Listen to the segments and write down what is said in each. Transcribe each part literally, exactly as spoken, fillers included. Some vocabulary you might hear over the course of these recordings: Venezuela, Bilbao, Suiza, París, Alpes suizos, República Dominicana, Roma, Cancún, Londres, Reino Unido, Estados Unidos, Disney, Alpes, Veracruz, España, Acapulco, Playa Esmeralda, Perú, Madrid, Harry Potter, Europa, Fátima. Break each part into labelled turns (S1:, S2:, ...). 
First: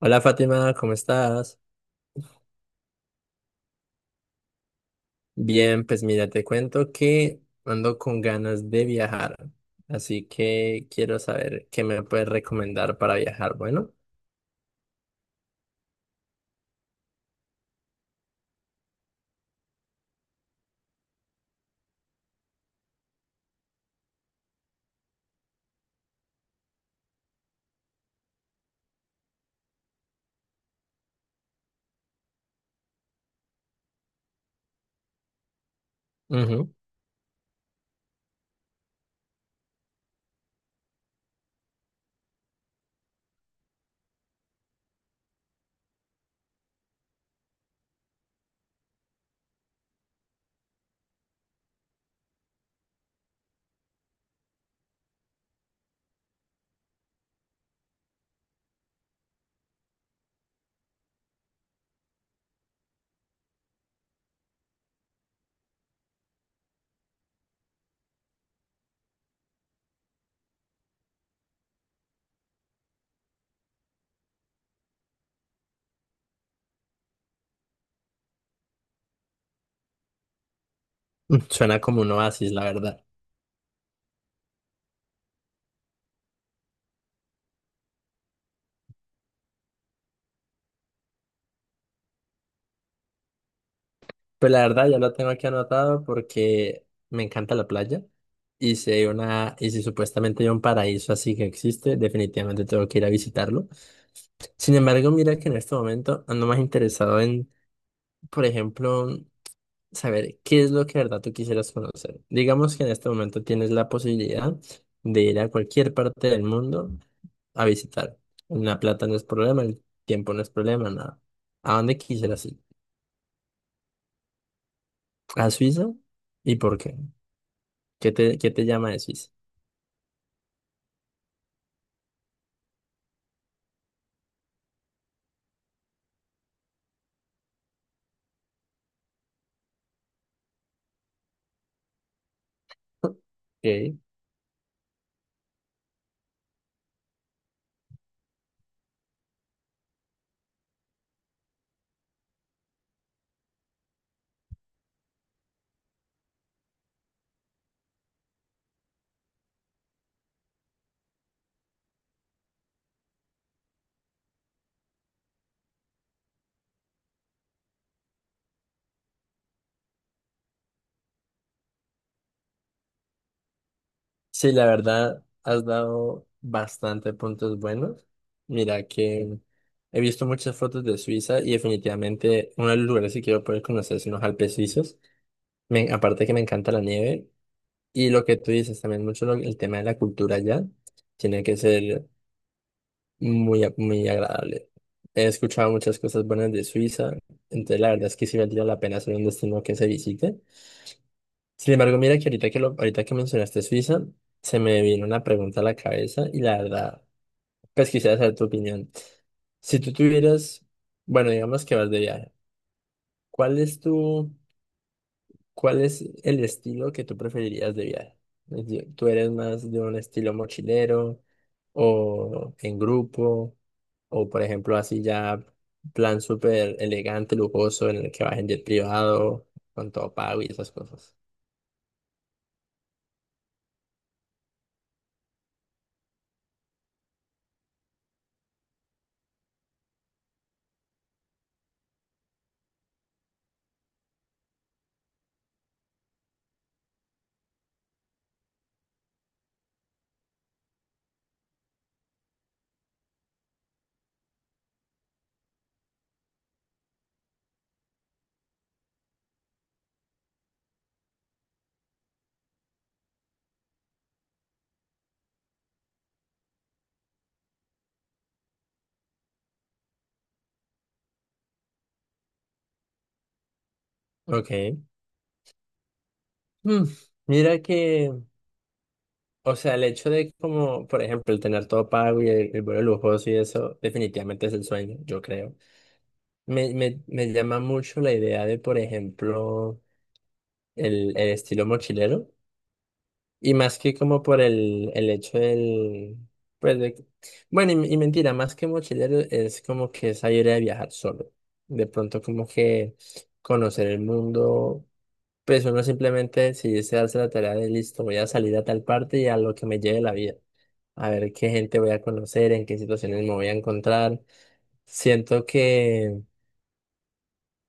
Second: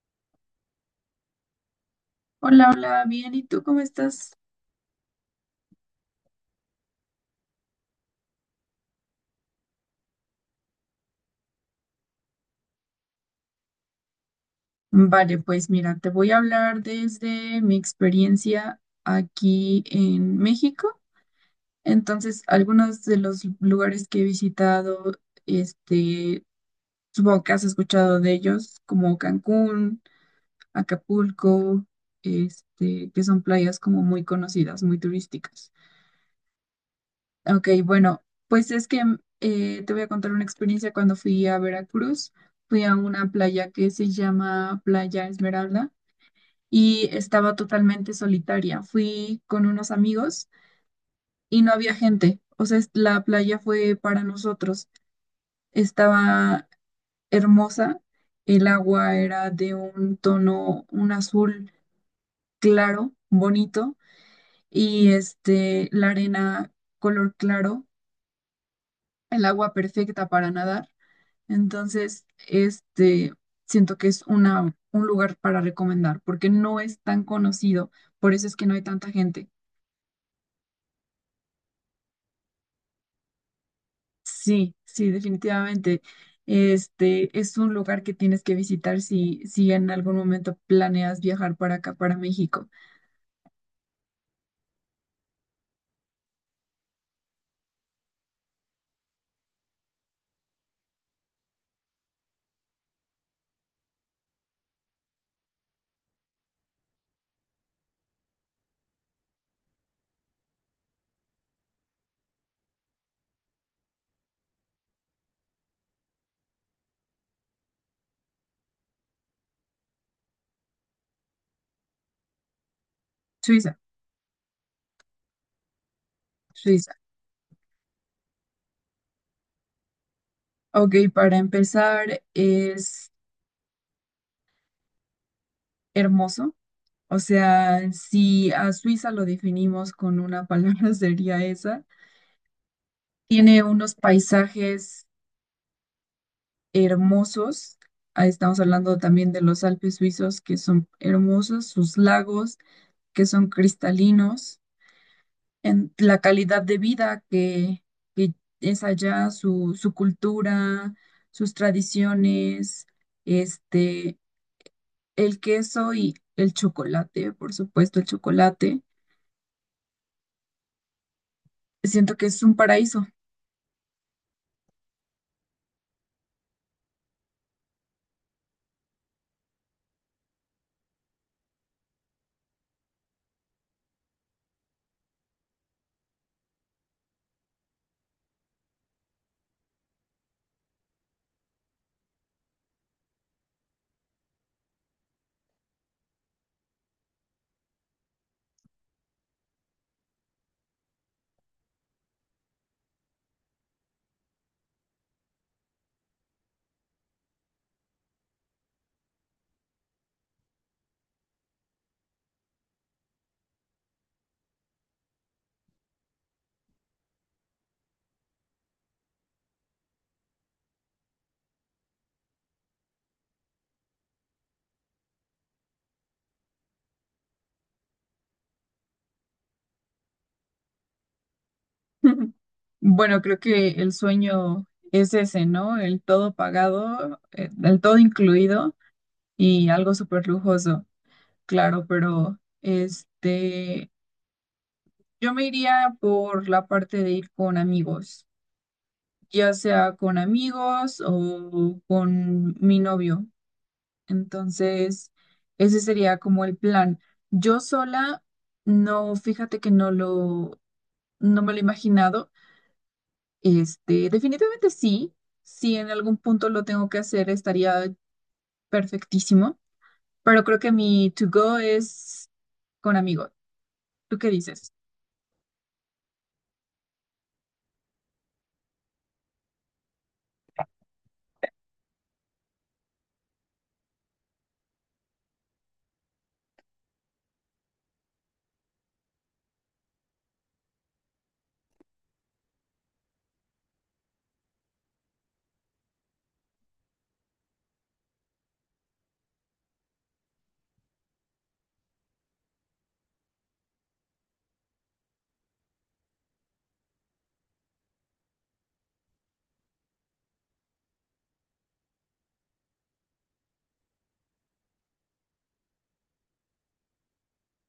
S1: Hola Fátima, ¿cómo estás?
S2: Hola, hola, bien, ¿y tú cómo estás?
S1: Bien, pues mira, te cuento que ando con ganas de viajar, así que quiero saber qué me puedes recomendar para viajar. Bueno,
S2: Vale, pues mira, te voy a hablar desde mi experiencia aquí en México. Entonces, algunos de los lugares que he visitado, este, supongo que has escuchado de ellos, como Cancún, Acapulco, este, que son playas como muy conocidas, muy turísticas.
S1: ujú,
S2: Ok, bueno, pues es que eh, te voy a contar una experiencia cuando fui a Veracruz. Fui a una playa que se llama Playa Esmeralda y estaba totalmente solitaria. Fui con unos amigos y no había gente. O sea, es- la playa fue para nosotros. Estaba hermosa. El agua era de un tono, un azul claro, bonito, y este, la arena color claro, el agua perfecta para nadar. Entonces, este, siento que es una, un lugar para recomendar porque no es tan conocido, por eso es que no hay tanta gente.
S1: mm, Suena como un oasis, la verdad.
S2: Sí, sí, definitivamente. Este es un lugar que tienes que visitar si, si en algún momento planeas viajar para acá, para México.
S1: Pues la verdad ya lo tengo aquí anotado porque me encanta la playa y si hay una, y si supuestamente hay un paraíso así que existe, definitivamente tengo que ir a visitarlo. Sin embargo, mira que en este momento ando más interesado en, por ejemplo, saber qué es lo que de verdad tú quisieras conocer. Digamos que en este momento tienes la posibilidad de ir a cualquier parte del mundo a visitar. La plata no es problema, el tiempo no es problema, nada. ¿A dónde quisieras ir?
S2: Suiza,
S1: ¿A Suiza? ¿Y por
S2: Suiza.
S1: qué? ¿Qué te, qué te llama de Suiza?
S2: Ok, para empezar, es hermoso. O sea, si a Suiza lo definimos con una palabra, sería esa. Tiene unos
S1: Ok.
S2: paisajes hermosos. Ahí estamos hablando también de los Alpes suizos, que son hermosos, sus lagos, que son cristalinos, en la calidad de vida que, que es allá, su, su cultura, sus tradiciones, este, el queso y el chocolate, por supuesto, el chocolate. Siento que es un paraíso.
S1: Sí, la verdad, has dado bastante puntos buenos. Mira que he visto muchas fotos de Suiza y definitivamente uno de los lugares que quiero poder conocer son los Alpes suizos. Me, aparte que me encanta la nieve y lo que tú dices también mucho lo- el tema de la cultura allá tiene que ser muy, a- muy agradable. He escuchado muchas cosas buenas de Suiza, entonces la verdad es que sí valdría la pena ser un destino que se visite. Sin embargo, mira que ahorita que lo, ahorita que mencionaste Suiza, se me vino una pregunta a la cabeza y la verdad, pues quisiera saber tu opinión. Si tú tuvieras, bueno, digamos que vas de viaje, ¿cuál es tu ¿Cuál es el estilo que tú preferirías de viaje? Es decir, ¿tú eres más de un estilo mochilero o en grupo o por ejemplo así ya plan súper elegante, lujoso en el que vas en jet privado con todo pago y esas cosas?
S2: Bueno, creo que el sueño es ese, ¿no? El todo pagado, eh, el todo incluido y algo súper lujoso, claro, pero este, yo me iría por la parte de ir con amigos, ya sea con amigos o con mi novio. Entonces, ese sería como el plan. Yo sola, no, fíjate que no lo, no me lo he imaginado. Este, definitivamente sí, si en algún punto lo tengo que hacer, estaría perfectísimo, pero creo que mi to go es con amigos. ¿Tú qué
S1: Ok.
S2: dices?
S1: Mm, Mira que, o sea, el hecho de como, por ejemplo, el tener todo pago y el, el vuelo lujoso y eso, definitivamente es el sueño, yo creo. Me, me, me llama mucho la idea de, por ejemplo, el, el estilo mochilero. Y más que como por el, el hecho del. Pues de- bueno, y, y mentira, más que mochilero es como que esa idea de viajar solo. De pronto como que conocer el mundo, pues uno simplemente decidirse darse la tarea de listo, voy a salir a tal parte y a lo que me lleve la vida. A ver qué gente voy a conocer, en qué situaciones me voy a encontrar. Siento que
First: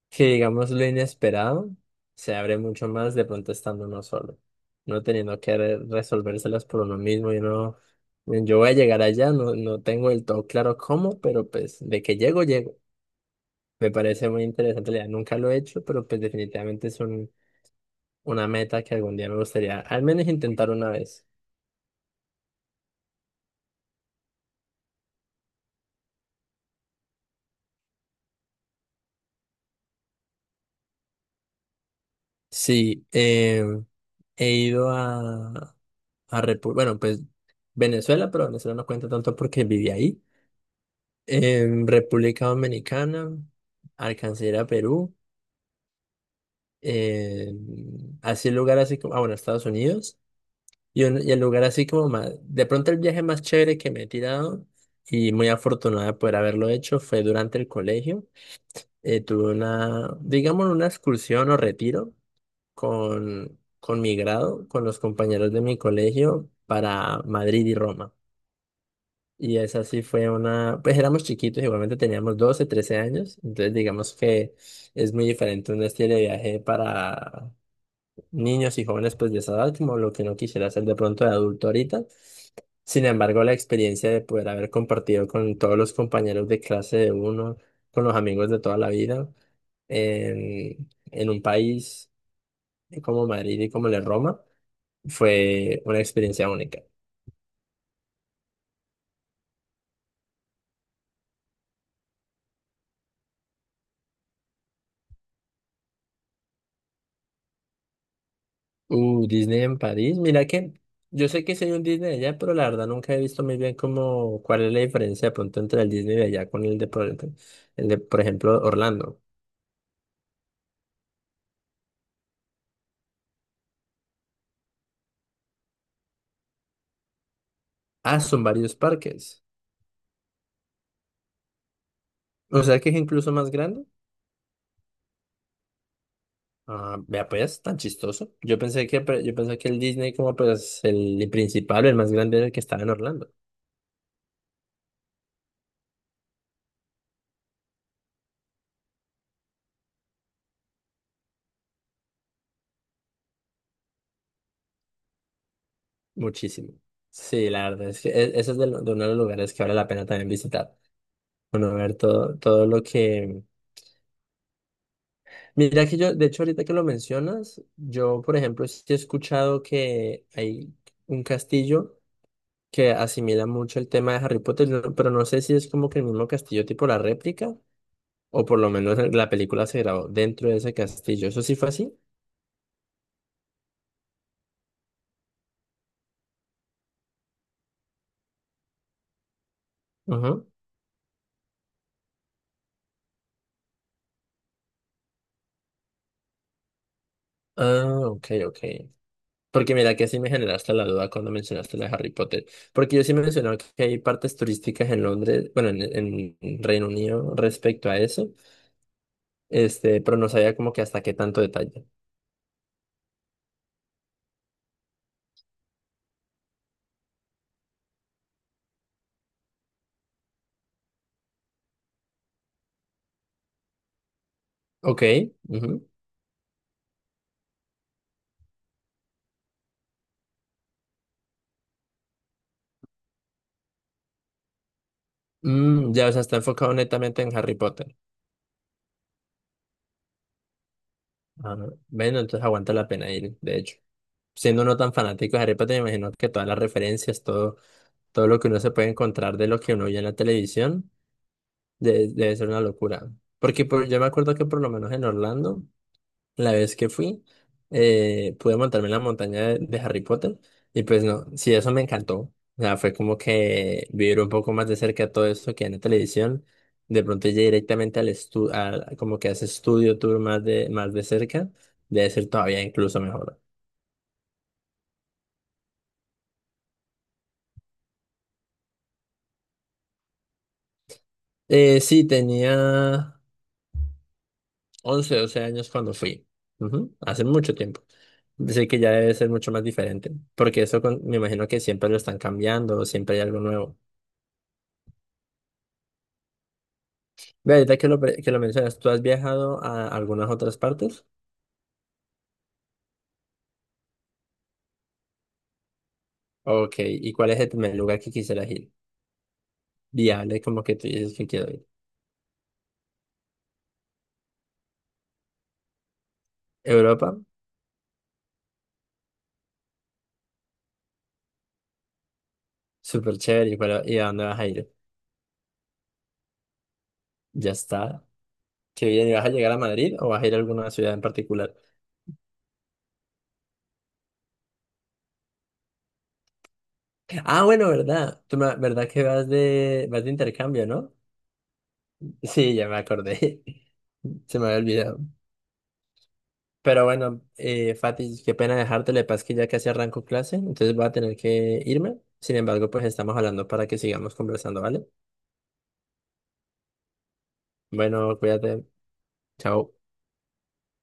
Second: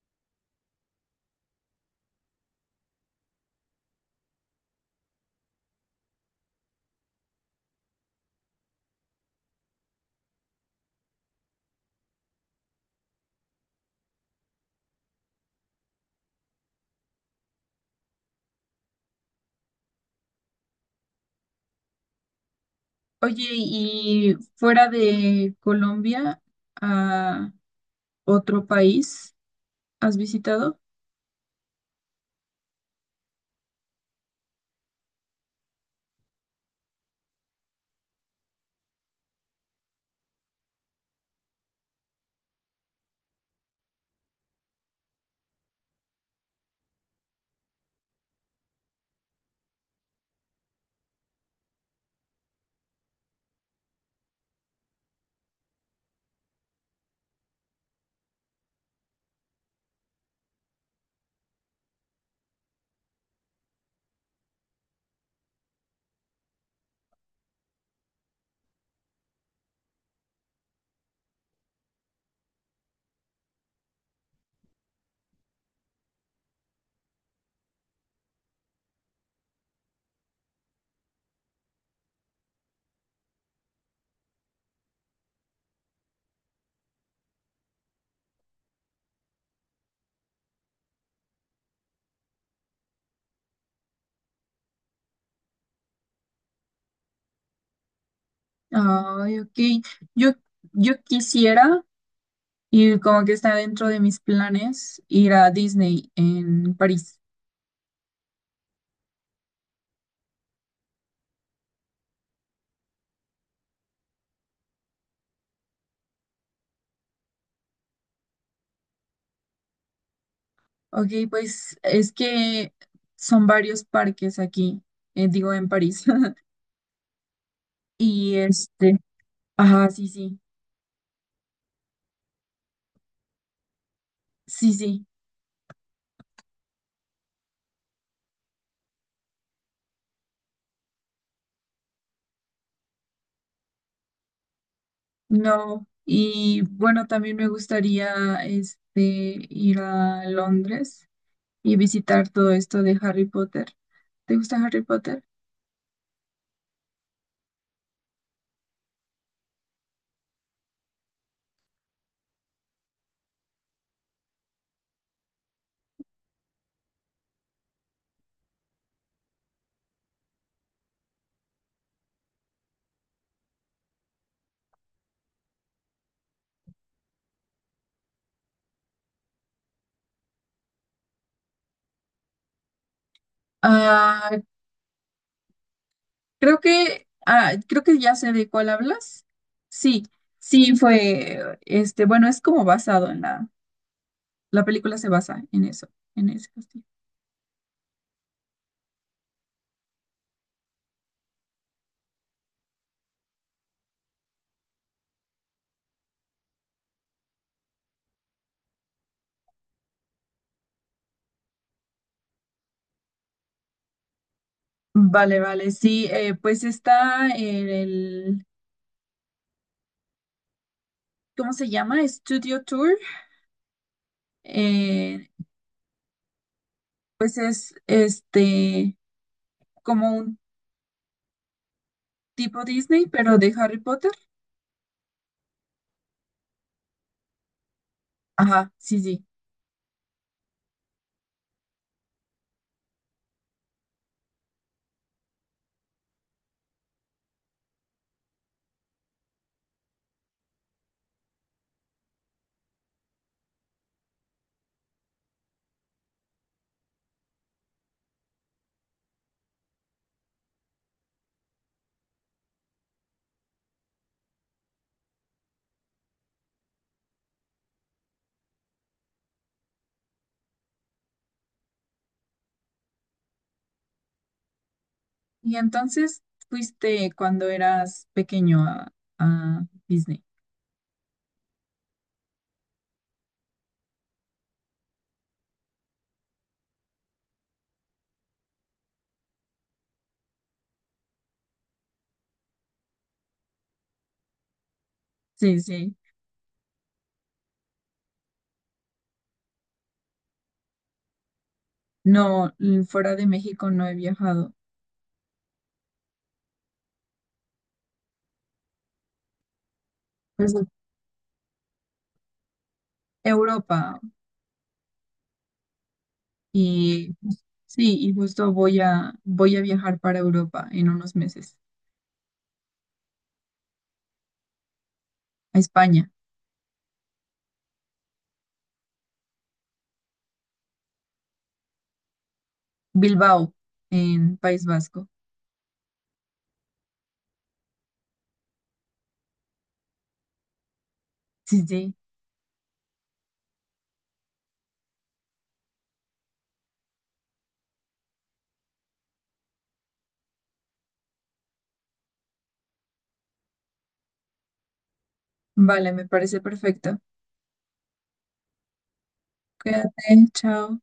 S1: que digamos lo inesperado se abre mucho más de pronto estando uno solo, no teniendo que re- resolvérselas por uno mismo y no, yo voy a llegar allá, no, no tengo del todo claro cómo, pero pues de que llego, llego. Me parece muy interesante, la idea, nunca lo he hecho, pero pues definitivamente es un, una meta que algún día me gustaría al menos intentar una vez.
S2: Oye, y fuera de Colombia, a otro país, ¿has visitado?
S1: Sí, eh, he ido a, a Repu- bueno, pues Venezuela, pero Venezuela no cuenta tanto porque viví ahí. em, República Dominicana, alcancé a ir a Perú, em, así el lugar así como, ah, bueno, Estados Unidos, y, un- y el lugar así como más, de pronto el viaje más chévere que me he tirado y muy afortunada de poder haberlo hecho fue durante el colegio. Eh, tuve una, digamos, una excursión o retiro con, con mi grado, con los compañeros de mi colegio para Madrid y Roma. Y esa sí fue una, pues éramos chiquitos, igualmente teníamos doce trece años, entonces digamos que es muy diferente un estilo de viaje para niños y jóvenes pues de esa edad, como lo que no quisiera hacer de pronto de adulto ahorita. Sin embargo, la experiencia de poder haber compartido con todos los compañeros de clase de uno, con los amigos de toda la vida, en, en un país como Madrid y como la Roma, fue una experiencia única.
S2: Ay, ok. Yo, yo quisiera, y como que está dentro de mis planes, ir a Disney en París.
S1: Uh, Disney en París. Mira que yo sé que soy un Disney de allá, pero la verdad nunca he visto muy bien cómo, cuál es la diferencia de pronto entre el Disney de allá con el de, por, el de, por ejemplo, Orlando.
S2: Ok, pues es que son varios parques aquí, eh, digo en París.
S1: Ah,
S2: Y
S1: son varios
S2: este,
S1: parques.
S2: ajá, sí, sí,
S1: O sea que es incluso más grande.
S2: sí, sí,
S1: Ah, vea pues, tan chistoso. Yo pensé que, pre- yo pensé que el Disney como pues el principal, el más grande era el que estaba en Orlando.
S2: no. Y bueno, también me gustaría este, ir a Londres y visitar todo esto de Harry Potter. ¿Te gusta Harry Potter?
S1: Muchísimo. Sí, la verdad es que e- ese es de, lo- de uno de los lugares que vale la pena también visitar. Bueno, ver todo, todo lo que. Mira que yo, de hecho, ahorita que lo mencionas, yo, por ejemplo, sí he escuchado que hay un castillo que asimila mucho el tema de Harry Potter, no- pero no sé si es como que el mismo castillo tipo la réplica, o por lo menos la película se grabó dentro de ese castillo. ¿Eso sí fue así?
S2: Ah, creo que ah, creo que ya sé de cuál hablas. Sí,
S1: Ajá.
S2: sí fue este, bueno, es como basado en la la película se basa en eso, en ese castillo.
S1: Ah, ok, ok. Porque mira que sí me generaste la duda cuando mencionaste la de Harry Potter. Porque yo sí mencionaba que hay partes turísticas en Londres, bueno, en, en Reino Unido respecto a eso, este, pero no sabía como que hasta qué tanto detalle.
S2: Vale, vale, sí, eh, pues está en el ¿cómo se llama? Studio Tour.
S1: Ok.
S2: Eh,
S1: Ujú.
S2: pues es este como un tipo Disney, pero de Harry Potter.
S1: Mm, ya, o sea, está enfocado netamente en Harry Potter.
S2: Ajá, sí, sí.
S1: Ah, bueno, entonces aguanta la pena ir, de hecho. Siendo uno tan fanático de Harry Potter, me imagino que todas las referencias, todo, todo lo que uno se puede encontrar de lo que uno oye en la televisión, de- debe ser una locura. Porque por- yo me acuerdo que por lo menos en Orlando, la vez que fui, eh, pude montarme en la montaña de, de Harry Potter y pues no, sí, eso me encantó. O sea, fue como que vivir un poco más de cerca todo esto que en la televisión. De pronto llegué directamente al estudio, como que a ese estudio tour más de, más de cerca, debe ser todavía incluso mejor.
S2: Y entonces fuiste cuando eras pequeño a, a Disney.
S1: Eh, sí, tenía once doce años cuando fui. Ujú, hace mucho tiempo. Así que ya debe ser mucho más diferente, porque eso con- me imagino que siempre lo están cambiando, siempre hay algo nuevo.
S2: Sí, sí.
S1: Ve, ahorita que lo, pre- que lo mencionas, ¿tú has viajado a algunas otras partes?
S2: No, l- fuera de México no he viajado.
S1: Ok, ¿y cuál es el primer lugar que quisieras ir? Viable,
S2: Pues a
S1: como que tú dices que quiero ir.
S2: Europa
S1: ¿Europa?
S2: y jus- sí, y justo voy a voy a viajar para Europa en unos meses,
S1: Súper chévere, ¿y, cuál- y a dónde vas a ir?
S2: a España,
S1: Ya está. Qué bien, ¿y vas a llegar a Madrid o vas a ir a alguna ciudad en particular?
S2: Bilbao, en País Vasco.
S1: Ah, bueno, ¿verdad? Tú me- ¿verdad que vas de, vas de intercambio, no?
S2: Sí, sí.
S1: Sí, ya me acordé. Se me había olvidado. Pero bueno, eh, Fati, qué pena dejarte, le pasa que ya casi arranco clase, entonces voy a tener que irme. Sin embargo, pues estamos hablando para que sigamos conversando, ¿vale?
S2: Vale, me parece perfecto.
S1: Bueno, cuídate. Chao.
S2: Cuídate, chao.